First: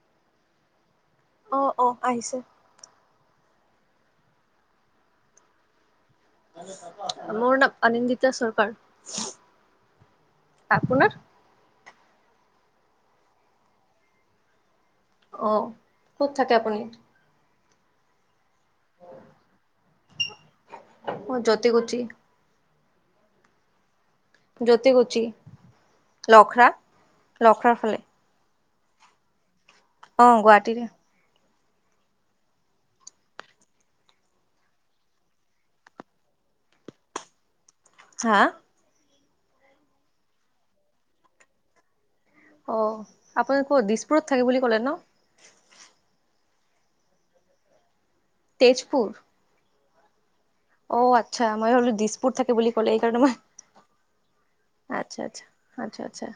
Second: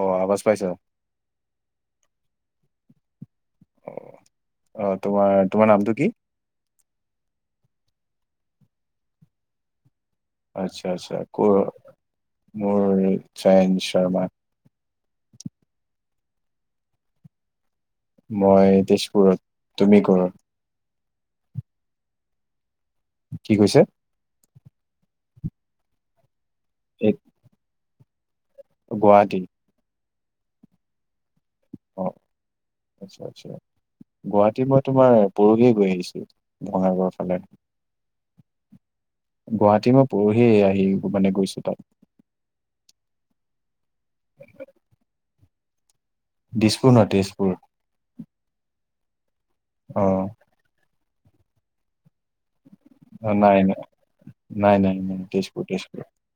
অ আৱাজ পাইছ অ অ আহিছে। অ অহ তোমাৰ তোমাৰ নামটো কি? মোৰ নাম অনন্দিতা চৰকাৰ। আচ্ছা আপোনাৰ? আচ্ছা কোৰ মোৰ চাইন শৰ্মা। অহ ক'ত থাকে আপুনি? মই তেজপুৰত তুমি কৰত মই যতি গুতি। কি কৈছে? যতি গুতি লখৰা এই লখৰা ফালে। গুৱাহাটী। অ গুৱাহাটীৰে। অ আচ্ছা আচ্ছা। গুৱাহাটীত মই তোমাৰ পৰহিয়ে গৈ আহিছো ভঙাগৰ ফালে। হা। গুৱাহাটী মই পৰহিয়ে আহি মানে গৈছো তাত। অ আপোনাৰ ক'ত দিছপুৰত থাকে বুলি ক'লে ন। দিছপুৰ নহয় তেজপুৰ। তেজপুৰ। অ। অ আচ্ছা মই হ'লো দিছপুৰ থাকে বুলি। ক'লে এই অ, মই নাই নাই নাই নাই নাই আচ্ছা, তেজপুৰ আচ্ছা, তেজপুৰ আচ্ছা, আচ্ছা।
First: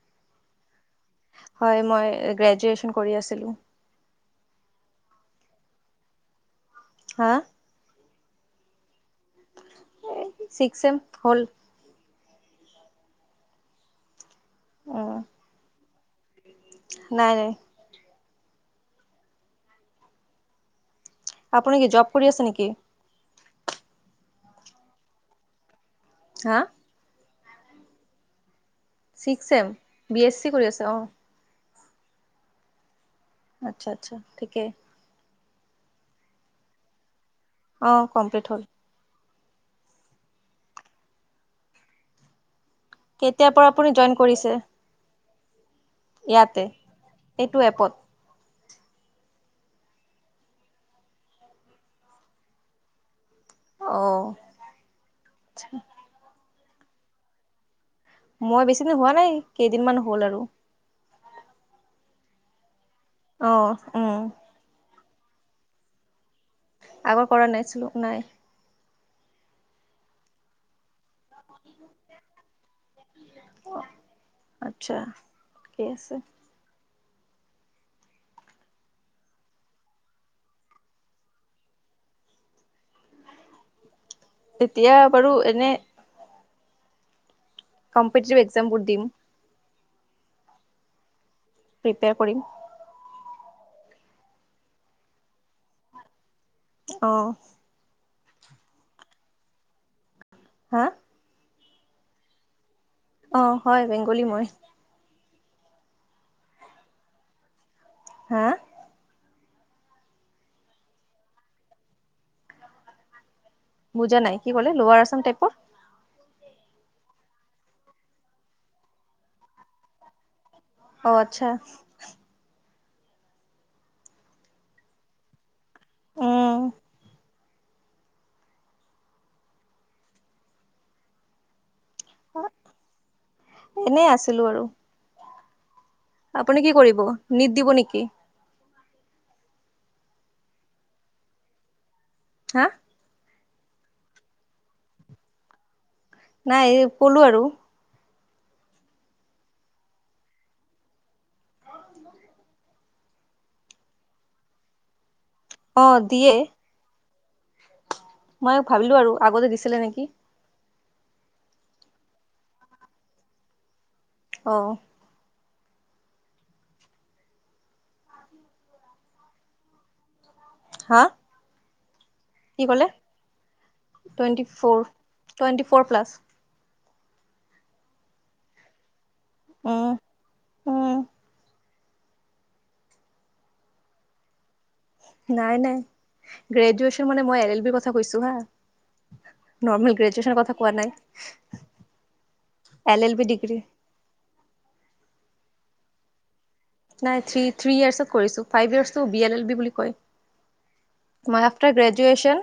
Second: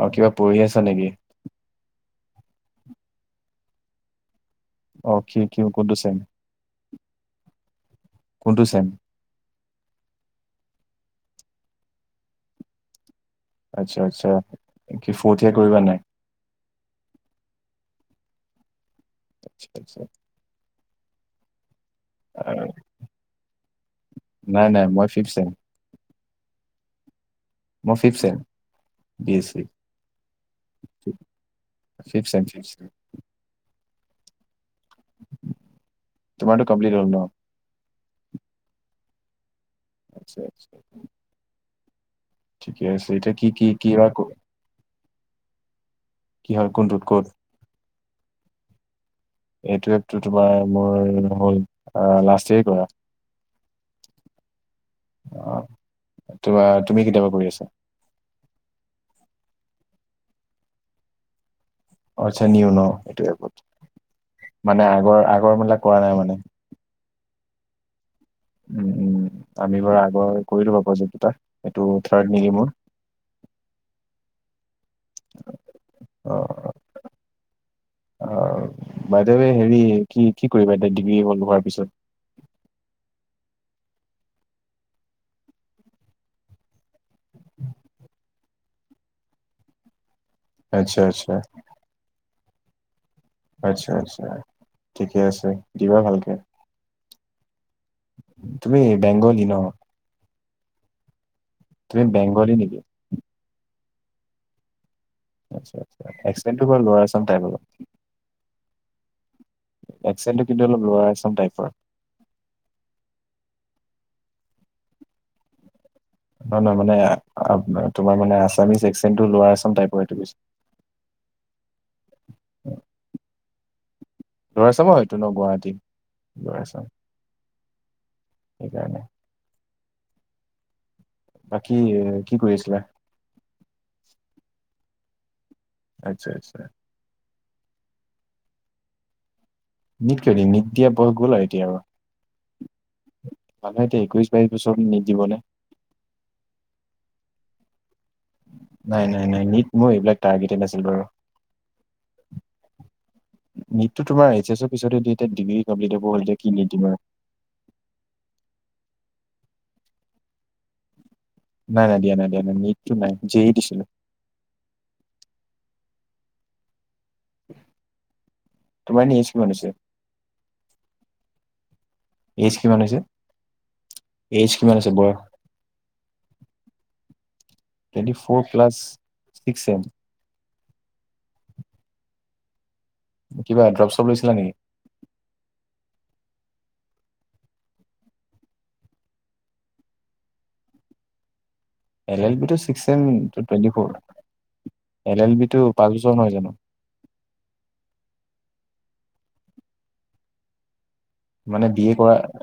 অ কিবা পঢ়ি আছা নেকি হয় মই গ্ৰেজুৱেচন কৰি আছিলো। অক কি কিউ কোনটো চেম। হা। কোনটো চেম? চিক্স চেম হ'ল। আচ্ছা আচ্ছা কি উম, ফোৰ্থ য়েযেৰ কৰিবা নাই? নাই নাই। আচ্ছা আচ্ছা। আপুনি কি জব কৰি আছে নেকি? নাই নাই মই ফিভ ছেম। হা। মই fifth sem. Six sem B S C কৰি আছে অ। ছিক্স ছেম ছিক্স ছেম আচ্ছা আচ্ছা ঠিকেই। তোমাৰ তো কমপ্লিট হল ন। অ কমপ্লিট হ'ল। আচ্ছা আচ্ছা। ঠিকে আছে এতিয়া কি কেতিয়াৰ পৰা কি আপুনি কি ৰা জইন ক কৰিছে কি ইয়াতে হ'ল কোনটোত ক'ত এইটো এপত। এইটো এপটো তোমাৰ মোৰ হ'ল লাষ্ট ইয়েৰ কৰা। অ। তোমা তুমি কেতিয়া পৰা কৰি আছা? মই বেছিদিন হোৱা নাই কেইদিনমান হ'ল আৰু। আচ্ছা নিউ ন। অহ উম। গৰ আগৰ মিলাক কৰা নাই মানে। আগৰ কৰা নাইছিলো নাই। উম উম আমি বাৰু আগৰ কৰিলো বা প্ৰজেক এইটো থাৰ্ড নেকি মোৰ। আচ্ছা ঠিক আছে। [inaudible] অ বাইদাৱে হেৰি কি কি কৰিবা ডিগ্ৰী হল হোৱাৰ পিছত। [inaudible] এতিয়া বাৰু এনে কম্পিটিভ একজামবোৰ দিম। আচ্ছা আচ্ছা। প্ৰিপেয়াৰ কৰিম। আচ্ছা আচ্ছা ঠিকে আছে দিবা ভালকে। অহ। তুমি বেংগলী ন। হা। তুমি বেংগলী নেকি? অ হয় বেংগলী মই। আত্চ্ছা আত্চ্ছা একচেনটো বা লৌৱা আছাম টাইপ। হা। একচেনটো কিন্তু অলপ লোৱাৰ আচাম টাইপৰ। বুজা নাই কি, কলে‌ লোৱাৰ আছাম টাইপৰ? নয়, নয়, মানে তোমাৰ মানে আছামিছ একচেনটো লোৱাৰ আছাম টাইপৰ সেইটো কৈছোঁ। অ, আচ্ছা। লয়াৰ আছাম হইটো ন, গুৱাহাটী উম লয়াৰ আছাম। সেইকাৰণে। বাকী এ, কি কৰি আছিলা এনেই আছিলো আৰু আচ্ছা আচ্ছা আপুনি কি কৰিব নিট দিব নেকি? নিত কিয় দিম নিত দিয়া বয়স গ'ল আৰু এতিয়া আও হা মানে এতিয়া একৈশ বাইশ বছৰ নিত দিবনে? নাই, এই কলো আৰু নাই-নাই- নাই নীট মোৰ এইবিলাক টাৰ্গেটেড নাছিল বাৰু। নিটটো তোমাৰ এইচ এছৰ পিছতেদি এটা ডিগ্ৰী অ কমপ্লিট হ'ব হ'ল, দিয়ে এতিয়া কি নিট দিম আৰু মই ভাবিলো আৰু আগতে দিছিলে নেকি? নাই -নাই দিয়া নাই, দিয়া নাই, নিটটো নাই যেই দিছিলো। অহ। তোমাৰ এইজ কিমান হৈছে? হা। এইজ কি কিমান ক'লে হৈছে, টুৱেণ্টি এইজ কিমান ফ'ৰ হৈছে বয়স? Twenty four plus twenty four plus, six sem. Um um কিবা ড্ৰপ-ছপ লৈছিলা নেকি? নাই, নাই গ্ৰেজুৱেচন মানে মই এল এল বিৰ কথা কৈছো হা নৰ্মেল গ্ৰেজুৱচনৰ কথা কোৱা নাই। এল এল বি টো six L same L B degree twenty four L L B টো পাঁচ বছৰ নহয় জানো? নাই থ্ৰী -থ্ৰী ইয়াৰ্চটো কৰিছো ফাইভ ইয়াৰ্চটো বি এল এল বি বুলি কয়। মাই মানে আফ্টাৰ বি এ কৰা graduation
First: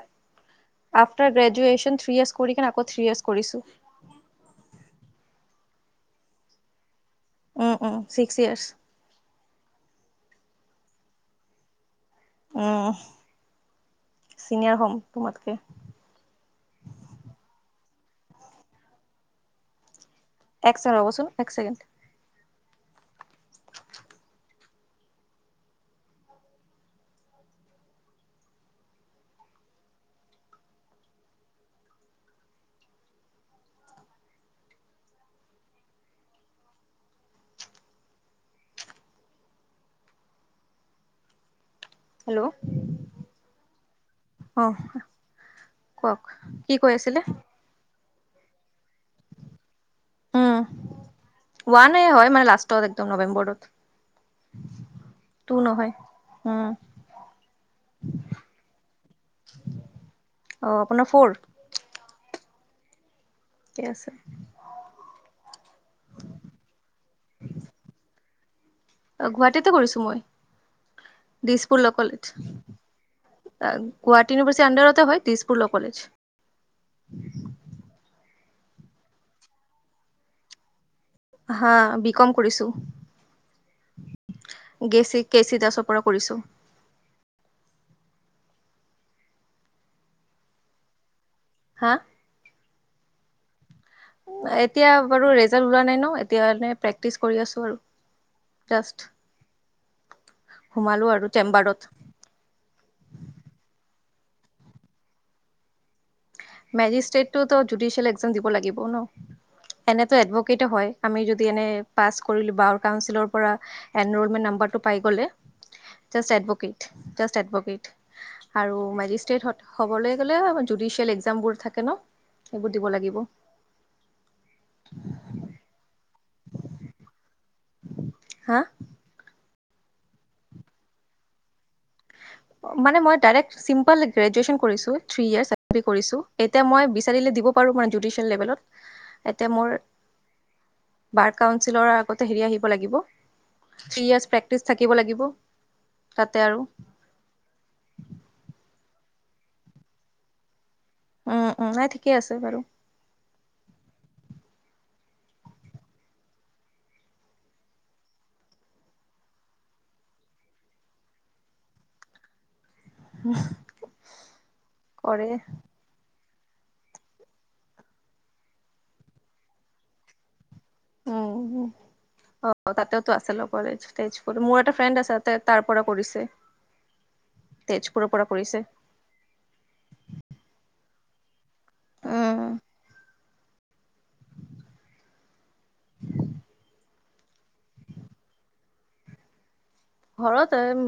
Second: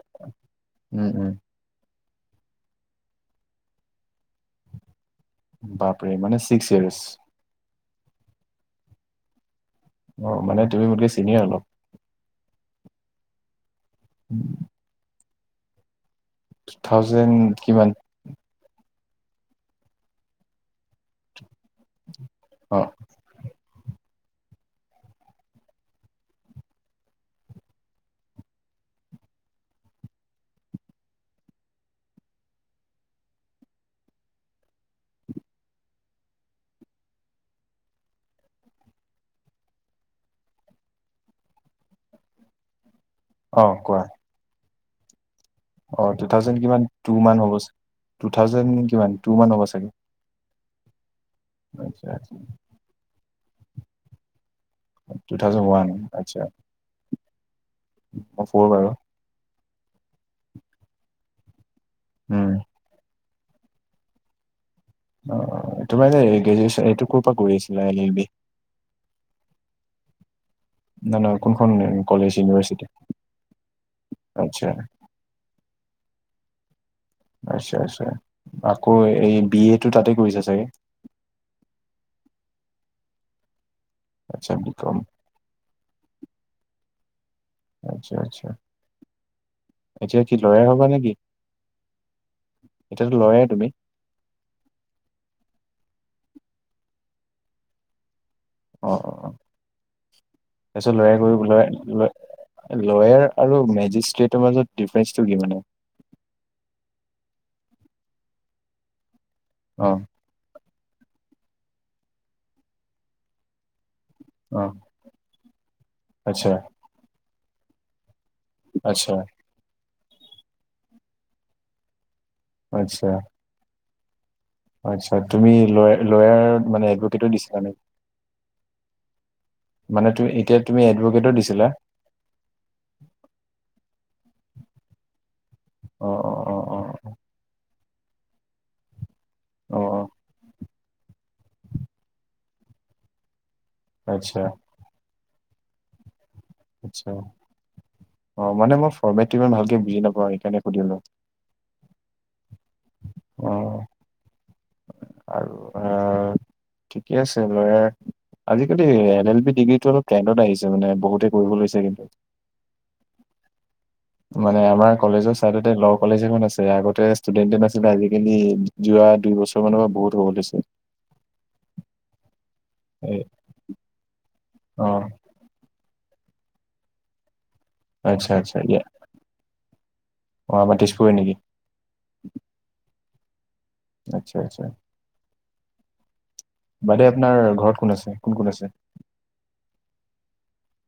um um after graduations three years কৰি কিনে আকৌ থ্ৰী ইয়েৰ্চ কৰিছো। বাপৰে মানে six years um, um six years অ, মানে তুমি মোতকে চিনিয়ৰ অলপ উম, চিনিয়াৰ হ'ম তোমাতকে। টু থাউজেণ্ড কিমান? এক চেকেণ্ড ৰব চোন একচেকেণ্ড। অ। হেল্ল'। অহ কোৱা। অঁহ। অ, টু থাউজেন কিমান টু মান হ'ব চাগে- টু থাউজেন কিমান টু মান হ'ব চাগে। উম, হোৱা নাই, আচ্ছা এ হয় আচ্ছা। মানে লাষ্টত একদম নৱেম্বৰত। টু তু থাউজেণ্ড ওৱান নহয়, আচ্ছা উম। মই ফ'ৰ বাৰু অ আপোনাৰ ফৰ। উম। ঠিকে আছে অ তোমাৰ এ গ্ৰেজুৱেচন এইটো ক'ৰ পৰা কৰি আছিলা এল, এল বি? অ, গুৱাহাটীতে কৰিছো মই। নাই -নাই কোনখন Dispur law college university? Guwahati ইউনিভাৰ্চিটোৰ আচ্ছা, আণ্ডাৰতে হয়, দিছপুৰ ল কলেজ। আচ্ছা, আচছা আকৌ এই বি এটো তাতে কৰিছা চাগে? হা, বি কম কৰিছো। আচ্ছা বি কম, গেচি কেচি দাছৰ পৰা কৰিছোঁ। আচ্ছা, আচ্ছা। এতিয়া কি লয়াৰ হ'বা নে কি? হা এতিয়াটো লয়াৰ তুমি? এতিয়া বাৰু ৰেজাল্ট ওলোৱা নাই ন। এতিয়া এনে প্ৰেক্টিচ কৰি আছো আৰু। জাষ্ট অ-অ-অ। তাৰপিছত সোমালো লয়াৰ আৰু কৰিব চেম্বাৰত লয়াৰ-ল-লয়াৰ আৰু মেজিষ্ট সিহঁতৰ মাজত ডিফাৰেন্সটো কি মানে? মেজিষ্ট্ৰেটটো টো জুডিচিয়েল এক্সাম দিব লাগিব ন। অ', এনেটো এডভকেটো হয়। আমি যদি এনে পাছ কৰিলো বা কাউনচিলৰ পৰা এনৰলমেণ্ট অ', নম্বৰটো পাই গলে জাষ্ট আচ্ছা, এডভোকেট, জাষ্ট এডভোকেট। আৰু আচ্ছা, মেজিষ্ট্ৰেট হ হ'বলৈ গ'লে জুডিচিয়েল এক্সাম বোৰ থাকে ন? সেইবোৰ দিব লাগিব। অ, আচ্ছা তুমি লয় লয়াৰ মানে এডভকেটো দিছা? হা? মানে এতিয়া তুমি এডভকেটো দিছিলা? মানে মই ডাইৰেক্ট চিম্পল গ্ৰেজুৱেচন কৰিছো, থ্ৰী ইয়াৰছ। [unintelligible] কৰিছো, অ', অ', অ', এতিয়া মই অ', বিচাৰিলে দিব পাৰো মানে জুডিচিয়েল লেভেলত। এতিয়া মোৰ অ', অ। বাৰ কাউঞ্চিলৰ আগতে হেৰি আহিব লাগিব। থ্ৰী ইয়াৰ্ছ আচ্ছা। প্ৰেক্টিচ থাকিব লাগিব। তাতে আৰু আচ্ছা অ, মানে মই ফৰ্মেটটো ইমান ভালকে বুজি নাপাওঁ সেইকাৰণে সুধিলো উম, উম। নাই ঠিকেই আছে বাৰু। অ আৰু আ ঠিকে আছে। ল'ৰা আজি-কালি এল এল বি ডিগ্ৰীটো অলপ টেন্দ্ৰত আহিছে মানে। বহুতে কৰিব লৈছে কিন্তু। মানে আমাৰ কৰে কলেজৰ চাইডতে ল কলেজ এখন আ আছে আগতে ষ্টুডেন্টে নাছিলে। আজি-কালি যোৱা দুই বছৰ মানৰ পৰা বহুত হয় গৈছে। উম অ তাতেটো এ আছে লগৰ [unintelligible] তেজ মোৰ এটা অ ফ্ৰেণ্ড আছে। তাই তাৰ পৰা কৰিছে। তেজপুৰৰ পৰা আচ্ছা, আচ্ছা কৰিছে। দিয়া। অ [unintelligible] হয় নেকি? আচ্ছা, আচ্ছা। বাইদেউ আপোনাৰ ঘৰত কোন আছে? কোন-কোন আছে? ঘৰতে এম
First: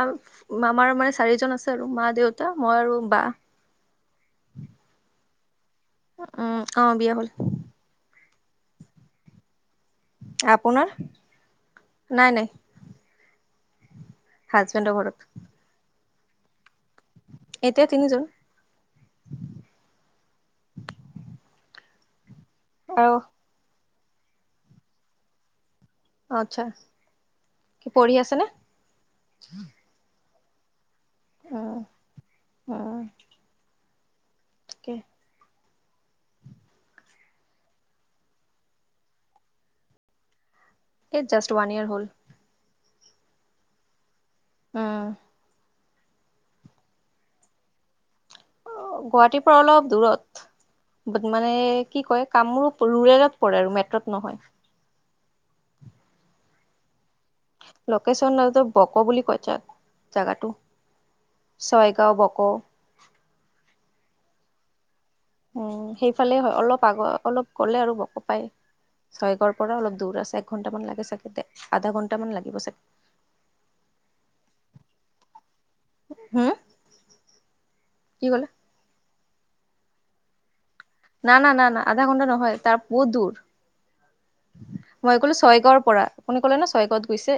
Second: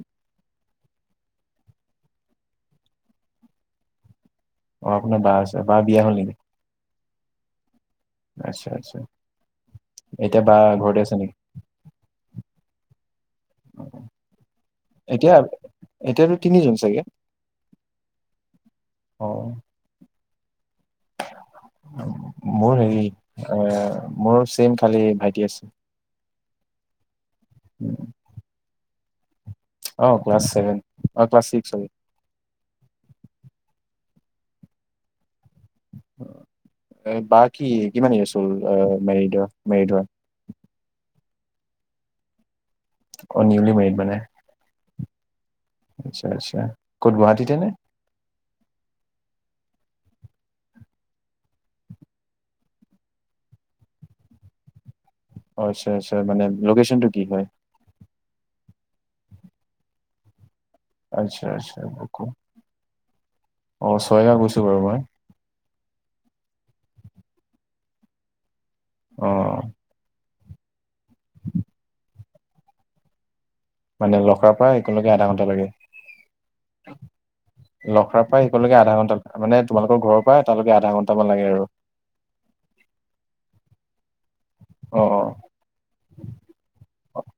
আম আমাৰ মানে চাৰিজন আছে আৰু মা, দেউতা, মই আৰু বা। অ, আপোনাৰ বা আছে। বা বিয়া হ'ল নেকি উম, অ বিয়া হ'ল। আচ্ছা, আচ্ছা। এতিয়া বা আপোনাৰ ঘৰতে আছে নেকি? নাই নাই হাজবেণ্ডৰ ঘৰত। এতিয়া এতিয়াতো তিনিজন চাগে? এতিয়া তিনিজন অ। মোৰ হেৰি আৰু আ মোৰ ছেম খালি ভাইটি আছে। অ আচ্ছা। কি পঢ়ি আছেনে? অ, ক্লাচ ছেভেন। অ ক্লাছ চিক্স উম, হয়। উম, তাকে। অ। এ বা কি কিমান ইয়েছ হ'ল মেৰিডৰ মেৰিড হোৱা? এ জাষ্ট ওৱান ইয়েৰ হ'ল। অ, নিউলি মেৰিড মানে। উম। আচ্ছা, আচ্ছা। ক'ত গুৱাহাটীতে নে? অ, গুৱাহাটীৰ পৰা অলপ দূৰত। বাট মানে কি কয় কামৰূপ ৰুৰেলত পৰে আৰু মেট্ৰত নহয়। অ, আচছা আচছা মানে লোকেচনটো লোকেচন ন বক' বুলি কৈ জাগ-জাগাটো। আচ্ছা আচ্ছা ছয়গাওঁ, বুকু। বক'। অ, ছয়গাওঁ গৈছো বাৰু মই। উম সেইফালে হয় অলপ আগ অলপ গ'লে আৰু বক' পায়। অ ছয়গাঁৱৰ পৰা অলপ দূৰ আছে। এক ঘন্টামান লাগে চাগে দে। আধা ঘন্টামান লাগিব চাগে। মানে লখৰা পৰা একেলকে আধা ঘণ্টা লাগে। হুম লখৰাৰ কি পৰা ক'লে এইকণলৈকে আধা ঘন্টা মানে তোমালোকৰ ঘৰৰ পৰা তালে না-না-না-না। আধা ঘণ্টা নহয় তাৰ বহুত দূৰ। অ মই ক'লো ছয়গাঁৱৰ পৰা। আপুনি ক'লে ন ছয়গাঁৱত গৈছে।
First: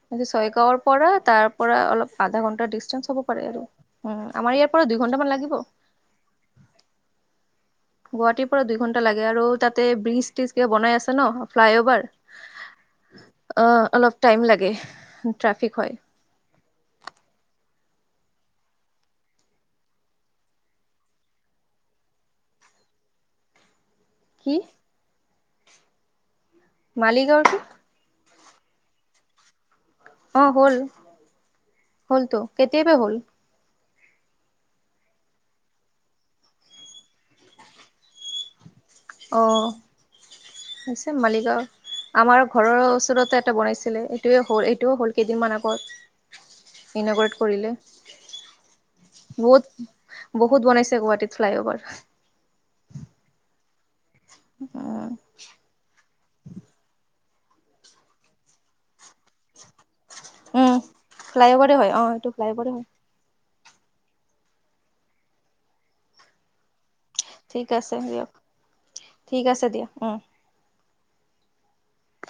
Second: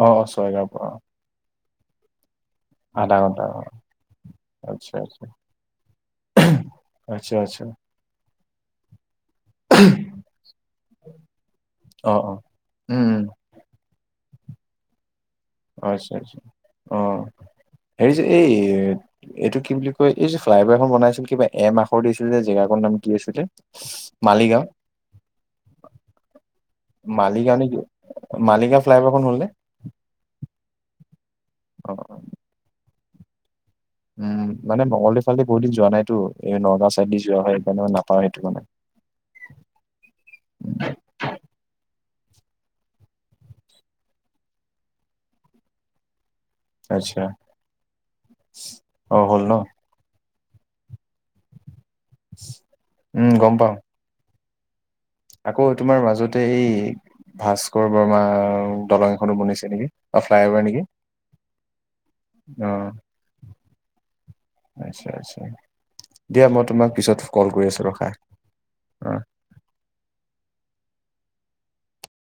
অ অ অ কৈছোঁ ছয়গাঁৱৰ পৰা তাৰ পৰা অলপ আধা ঘণ ডিচটেন্স আধা হব ঘণ্টা পাৰে আৰু অ আমাৰ ইয়াৰ পৰা আচ্ছা দুই আচ্ছা ঘন্টামান লাগিব। আচ্ছা, আচ্ছা। গুৱাহাটীৰ পৰা দুই ঘন্টা লাগে আৰু তাতে ব্ৰীজ- ট্ৰিজ কিবা বনাই আছে ন ফ্লাই অভাৰ। অ অ উম উম, অ অলপ টাইম লাগে। ট্ৰাফিক অ হয়। আচ্ছা, আচ্ছা। অ হেৰি যে এই এইটো কি বুলি কয়? এই যে ফ্লাই অভাৰ এখন বনাই আছিল, কিবা এম আখৰ দিছিল যে জেগাকণ নাম কি আছিলে? কি মালিগাওঁ? মালিগাওঁ নে কি? মালিগাওঁ ফ্লাইভাৰখন হ'লনে? অ হ'ল। অ হ'লতো কেতিয়াবাই হ'ল। উম মানে মঙলগৈ ফালেদি বহুত দিন যোৱা নাইতো। এই নগাঁও চাইদ দি যোৱা হয় সেইকাৰণে গমে নাপাওঁ সেইটো মানে। অ, হৈছে মালিগাওঁৰ আমাৰ ঘৰৰ ওচৰতে এটা বনাইছিলে। এইটোৱে হ'ল এইটোও হ'ল কেইদিনমান আগত। আচ্ছা ইনোগোৰেট কৰিলে। অ হ'ল ন বহুত বহুত বনাইছে গুৱাহাটীত ফ্লঅ'ভাৰ উম, গম পাও উম, আকৌ তোমাৰ মাজতে এই ভাস্কৰ বৰ্মা দলং এখনো বনিছে নেকি? অ ফ্লাই অভাৰ উম। নেকি? ফ্লাইঅভাৰে হয় অ' এইটো ফ্লাইঅভাৰে অ। হয় আচ্ছা, আচ্ছা। দিয়া মই তোমাক পিছত কল কৰি ঠিক আছো আছে ৰখা। দিয়ক হুম। ঠিক আছে দিয়া উম।